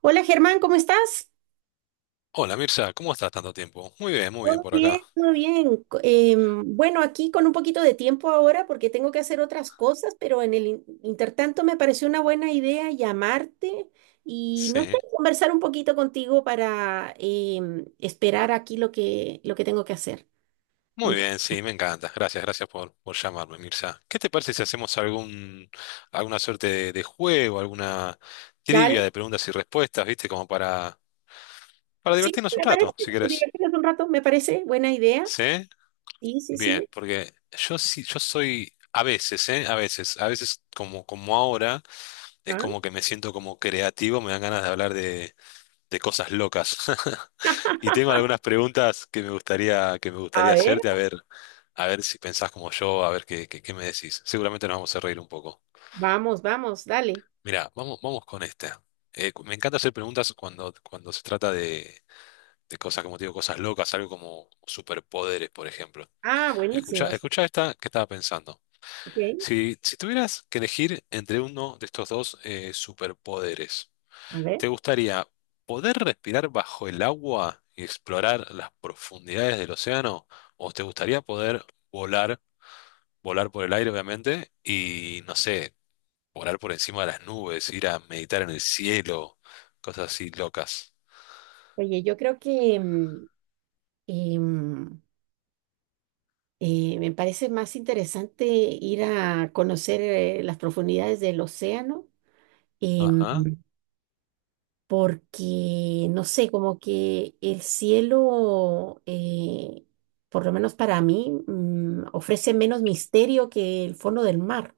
Hola Germán, ¿cómo estás? Hola Mirza, ¿cómo estás tanto tiempo? Muy bien Todo por bien, acá. todo bien. Bueno, aquí con un poquito de tiempo ahora porque tengo que hacer otras cosas, pero en el intertanto me pareció una buena idea llamarte y no sé, Sí, conversar un poquito contigo para esperar aquí lo que tengo que hacer. muy Mientras- bien, sí, me encanta. Gracias, gracias por llamarme, Mirza. ¿Qué te parece si hacemos alguna suerte de juego, alguna trivia Dale, de preguntas y respuestas, viste, como para sí, divertirnos un me parece, rato, si querés? divertirnos un rato, me parece buena idea. ¿Sí? Sí, sí, Bien, sí. porque yo soy a veces, ¿eh? A veces como, como ahora, es Ah, como que me siento como creativo, me dan ganas de hablar de cosas locas. Y tengo algunas preguntas que me gustaría, que me a gustaría ver, hacerte, a ver si pensás como yo, a ver qué me decís. Seguramente nos vamos a reír un poco. vamos, vamos, dale. Mirá, vamos con esta. Me encanta hacer preguntas cuando se trata de cosas, como te digo, cosas locas, algo como superpoderes, por ejemplo. Ah, Escucha, buenísimo. Sí, escucha esta que estaba pensando. ok, Si tuvieras que elegir entre uno de estos dos superpoderes, a ver. ¿te gustaría poder respirar bajo el agua y explorar las profundidades del océano? ¿O te gustaría poder volar, volar por el aire, obviamente, y no sé, volar por encima de las nubes, ir a meditar en el cielo, cosas así locas? Oye, yo creo que... Y mm, me parece más interesante ir a conocer las profundidades del océano, em, Ajá, porque, no sé, como que el cielo, por lo menos para mí, ofrece menos misterio que el fondo del mar.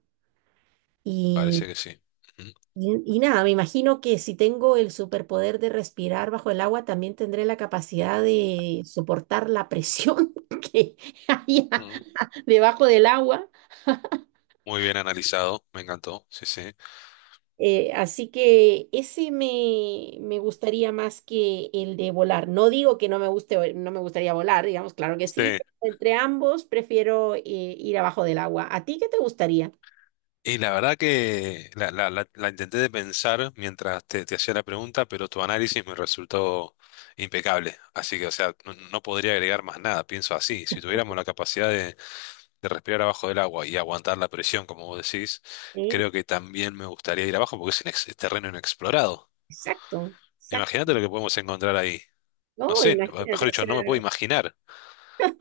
Y, parece que sí. Ujú. y nada, me imagino que si tengo el superpoder de respirar bajo el agua, también tendré la capacidad de soportar la presión que hay Ujú. debajo del agua. Muy bien analizado, me encantó. Sí, sí. Así que ese me gustaría más que el de volar. No digo que no me guste, no me gustaría volar, digamos, claro que sí, Sí, pero entre ambos prefiero ir abajo del agua. ¿A ti qué te gustaría? y la verdad que la intenté de pensar mientras te hacía la pregunta, pero tu análisis me resultó impecable. Así que, o sea, no, no podría agregar más nada, pienso así. Si tuviéramos la capacidad de respirar abajo del agua y aguantar la presión, como vos decís, Sí, creo que también me gustaría ir abajo porque es, un terreno inexplorado. exacto, exacto. Imagínate lo que podemos encontrar ahí. No No, sé, mejor imagínate, o dicho, no me puedo sea, imaginar,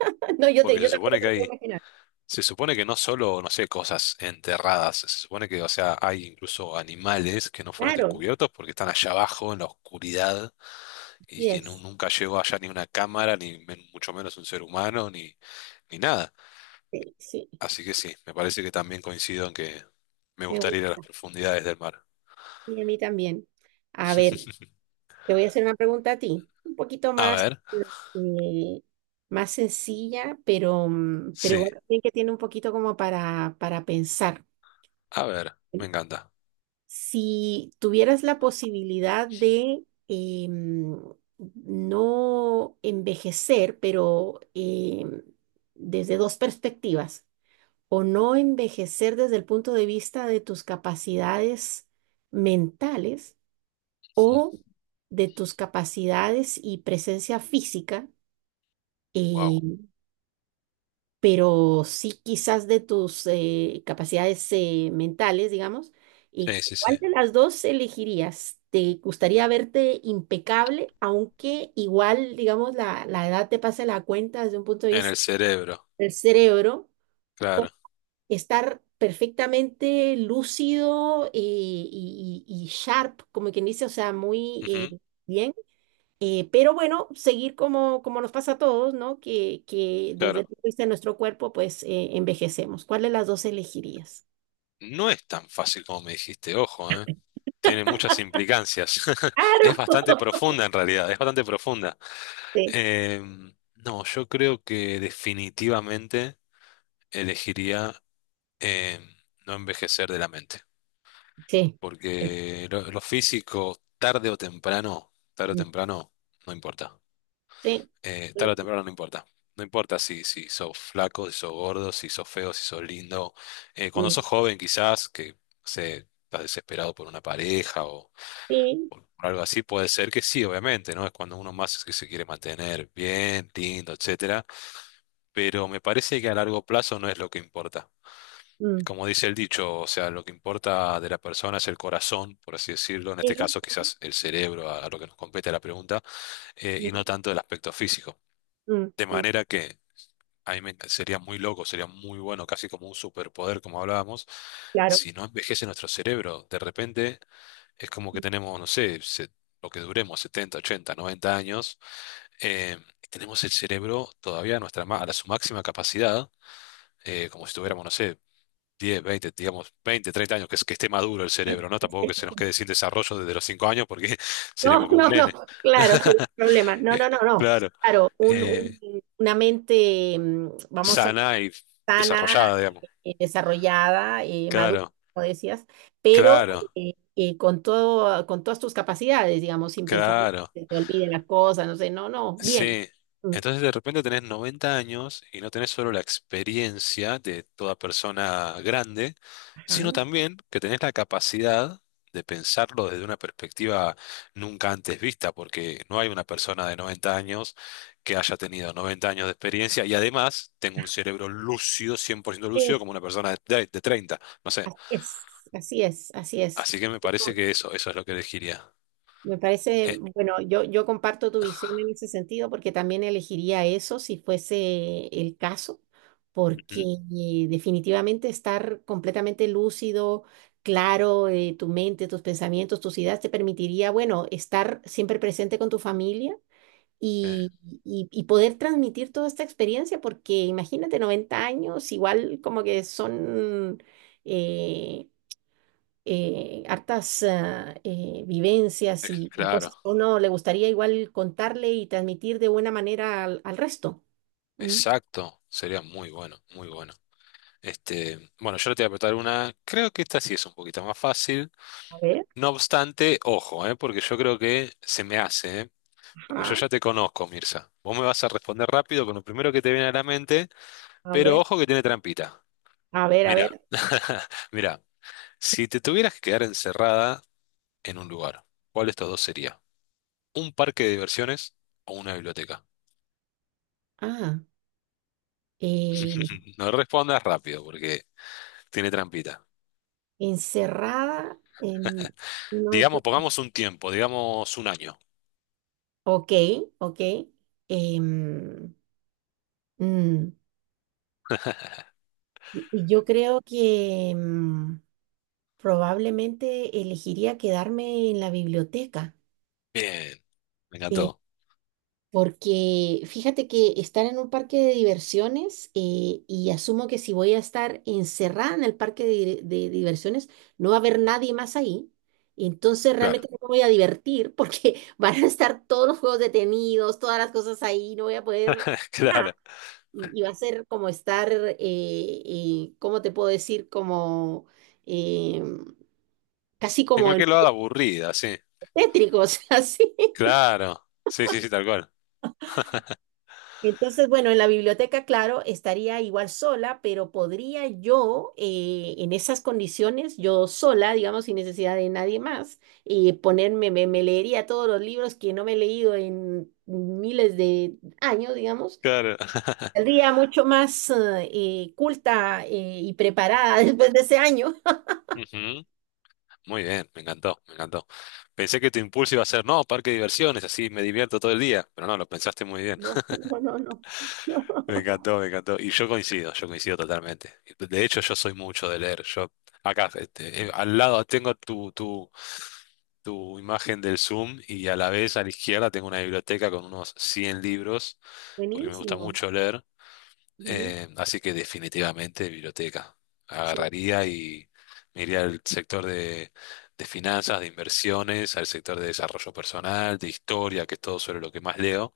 no, yo, te, porque yo tampoco me lo puedo imaginar. se supone que no solo, no sé, cosas enterradas, se supone que, o sea, hay incluso animales que no fueron Claro, descubiertos porque están allá abajo en la oscuridad y que yes, nunca llegó allá ni una cámara, ni mucho menos un ser humano, ni, ni nada. sí, sí, Así que sí, me parece que también coincido en que me me gustaría ir a las gusta. profundidades del mar. Sí, a mí también. A ver. Te voy a hacer una pregunta a ti, un poquito A más, ver, eh, más sencilla, pero sí, igual también que tiene un poquito como para pensar. a ver, me encanta. Si tuvieras la posibilidad de no envejecer, pero desde dos perspectivas, o no envejecer desde el punto de vista de tus capacidades mentales, o de tus capacidades y presencia física, Wow. eh, pero sí quizás de tus capacidades mentales, digamos. ¿Y Sí, sí, cuál sí. de las dos elegirías? ¿Te gustaría verte impecable, aunque igual, digamos, la edad te pase la cuenta desde un punto de En el vista cerebro, del cerebro, claro. estar perfectamente lúcido y sharp, como quien dice, o sea, muy Ujú, bien. Pero bueno, seguir como nos pasa a todos, ¿no? Que desde el claro. punto de vista de nuestro cuerpo, pues envejecemos. ¿Cuál de las dos elegirías? No es tan fácil como me dijiste, ojo, ¿eh? Tiene muchas implicancias. Es Claro. bastante profunda en realidad, es bastante profunda. Sí. No, yo creo que definitivamente elegiría em, no envejecer de la mente, Sí. porque lo físico, tarde o temprano, no importa. Sí. Tarde o temprano no importa. No importa si sos flaco, si sos gordo, si sos feo, si sos lindo. Cuando Mm, sos joven, quizás, que no sé, estás desesperado por una pareja sí, o algo así, puede ser que sí, obviamente, ¿no? Es cuando uno más es que se quiere mantener bien, lindo, etcétera. Pero me parece que a largo plazo no es lo que importa. mm, mm, Como dice el dicho, o sea, lo que importa de la persona es el corazón, por así decirlo, en este sí, caso quizás el cerebro, a, lo que nos compete la pregunta, mm, y no sí, tanto el aspecto físico. mm, mm. De Mm, manera que sería muy loco, sería muy bueno, casi como un superpoder, como hablábamos, claro. si no envejece nuestro cerebro. De repente es como que Sí, tenemos, no sé, lo que duremos, 70 80 90 años, eh, tenemos el cerebro todavía a, a su máxima capacidad, como si tuviéramos, no sé, 10 20 digamos, 20 30 años, que, que esté maduro el sí. cerebro, ¿no? Tampoco que se nos quede sin desarrollo desde los 5 años porque No, seremos como un no, no, nene. claro, sería un problema. No, Eh, no, no, no. claro, Claro, eh, una mente, vamos a sana y sana, desarrollada, digamos. Desarrollada, madura, Claro, como decías, pero claro, con todo, con todas tus capacidades, digamos, sin pensar claro. que se te olviden las cosas, no sé, no, no, bien. Sí, Mm, entonces de repente tenés 90 años y no tenés solo la experiencia de toda persona grande, sino ajá. también que tenés la capacidad de pensarlo desde una perspectiva nunca antes vista, porque no hay una persona de 90 años que haya tenido 90 años de experiencia y además tengo un cerebro lúcido, 100% lúcido, Sí, como una persona de 30, no sé. es, así es, así es. Así que me parece que eso es lo que elegiría. Me parece, Eh, bueno, yo comparto tu visión en ese sentido porque también elegiría eso si fuese el caso, porque ujú, definitivamente estar completamente lúcido, claro, tu mente, tus pensamientos, tus ideas te permitiría, bueno, estar siempre presente con tu familia eh, y, y poder transmitir toda esta experiencia, porque imagínate, 90 años, igual como que son... eh, hartas vivencias y claro, cosas que uno le gustaría igual contarle y transmitir de buena manera al resto. Mm, exacto, sería muy bueno, muy bueno. Este, bueno, yo te voy a apretar una. Creo que esta sí es un poquito más fácil. a ver, No obstante, ojo, ¿eh? Porque yo creo que se me hace, ¿eh? Porque yo ajá, ya te conozco, Mirza. Vos me vas a responder rápido con lo primero que te viene a la mente, a pero ver, ojo que tiene trampita. a ver, a Mira, ver. mira, si te tuvieras que quedar encerrada en un lugar, ¿cuál de estos dos sería? ¿Un parque de diversiones o una biblioteca? Ah, eh, No respondas rápido porque tiene trampita. encerrada en uno de Digamos, esos- pongamos un tiempo, digamos un año. Ok, ok. em, mm, y yo creo que probablemente elegiría quedarme en la biblioteca. Bien, me eh, encantó. Porque fíjate que estar en un parque de diversiones y asumo que si voy a estar encerrada en el parque de diversiones, no va a haber nadie más ahí. Entonces Claro. realmente no me voy a divertir porque van a estar todos los juegos detenidos, todas las cosas ahí, no voy a poder nada. Claro. Y va a ser como estar, ¿cómo te puedo decir? Como eh, casi En como en cualquier lado aburrida, sí. tétricos, así. Claro. Sí, sí, sí, tal cual. Entonces, bueno, en la biblioteca, claro, estaría igual sola, pero podría yo, en esas condiciones, yo sola, digamos, sin necesidad de nadie más, ponerme, me leería todos los libros que no me he leído en miles de años, digamos. Claro. Saldría mucho más, culta, y preparada después de ese año. Ujú. Muy bien, me encantó, me encantó. Pensé que tu impulso iba a ser, no, parque de diversiones, así me divierto todo el día, pero no, lo pensaste muy bien. No, no, no, no. Me encantó, me encantó. Y yo coincido totalmente. De hecho, yo soy mucho de leer. Yo acá, este, al lado tengo tu imagen del Zoom y a la vez a la izquierda tengo una biblioteca con unos 100 libros, porque me gusta Buenísimo, mucho leer. buenísimo, Así que definitivamente biblioteca. sí. Agarraría y me iría al sector de finanzas, de inversiones, al sector de desarrollo personal, de historia, que es todo sobre lo que más leo.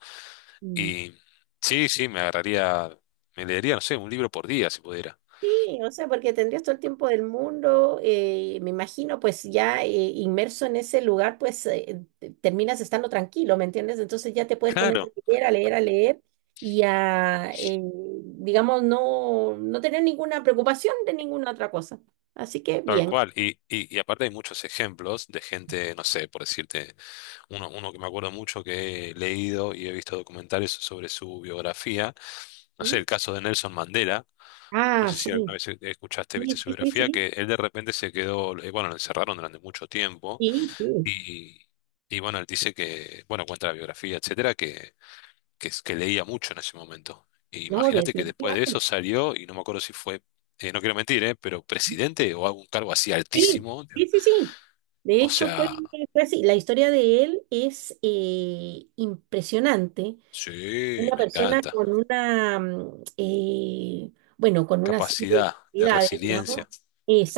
Mm. Y sí, sí, me agarraría, me leería, no sé, un libro por día si pudiera. Sí, o sea, porque tendrías todo el tiempo del mundo, me imagino, pues ya inmerso en ese lugar, pues terminas estando tranquilo, ¿me entiendes? Entonces ya te puedes poner a Claro, leer, a leer, a leer y a, digamos, no, no tener ninguna preocupación de ninguna otra cosa. Así que tal bien. cual. Y aparte hay muchos ejemplos de gente, no sé, por decirte, uno que me acuerdo mucho que he leído y he visto documentales sobre su biografía. No sé, ¿Mm? el caso de Nelson Mandela. No Ah, sé sí, si alguna vez escuchaste, sí, viste su sí, sí, biografía, sí, que él de repente se quedó, bueno, lo encerraron durante mucho tiempo sí, sí, y, y bueno, él dice que, bueno, cuenta la biografía, etcétera, que leía mucho en ese momento. E no, imagínate que después de eso definitivamente. salió y no me acuerdo si fue, no quiero mentir, pero presidente o algún cargo así Sí, altísimo. sí, sí, sí. De O hecho, fue, sea, fue así. La historia de él es impresionante. sí, Una me persona encanta. con una serie de Capacidad de habilidades, resiliencia. digamos,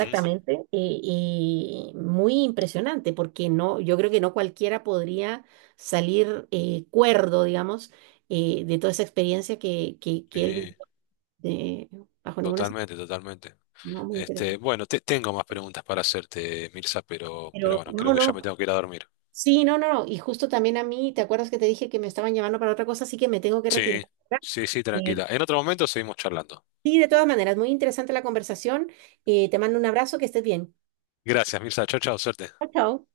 Ujú, y muy impresionante, porque no, yo creo que no cualquiera podría salir cuerdo, digamos, de toda esa experiencia que él vivió, sí, eh, bajo ninguna... totalmente, totalmente. No, muy Este, interesante. bueno, tengo más preguntas para hacerte, Mirza, pero Pero bueno, creo no, que ya me no. tengo que ir a dormir. Sí, no, no, no. Y justo también a mí, ¿te acuerdas que te dije que me estaban llamando para otra cosa? Así que me tengo que retirar. Sí, ¿Verdad? sí, sí, Eh, tranquila. En otro momento seguimos charlando. Sí, de todas maneras, muy interesante la conversación. Te mando un abrazo, que estés bien. Gracias, Mirza. Chao, chao, suerte. Chao, chao.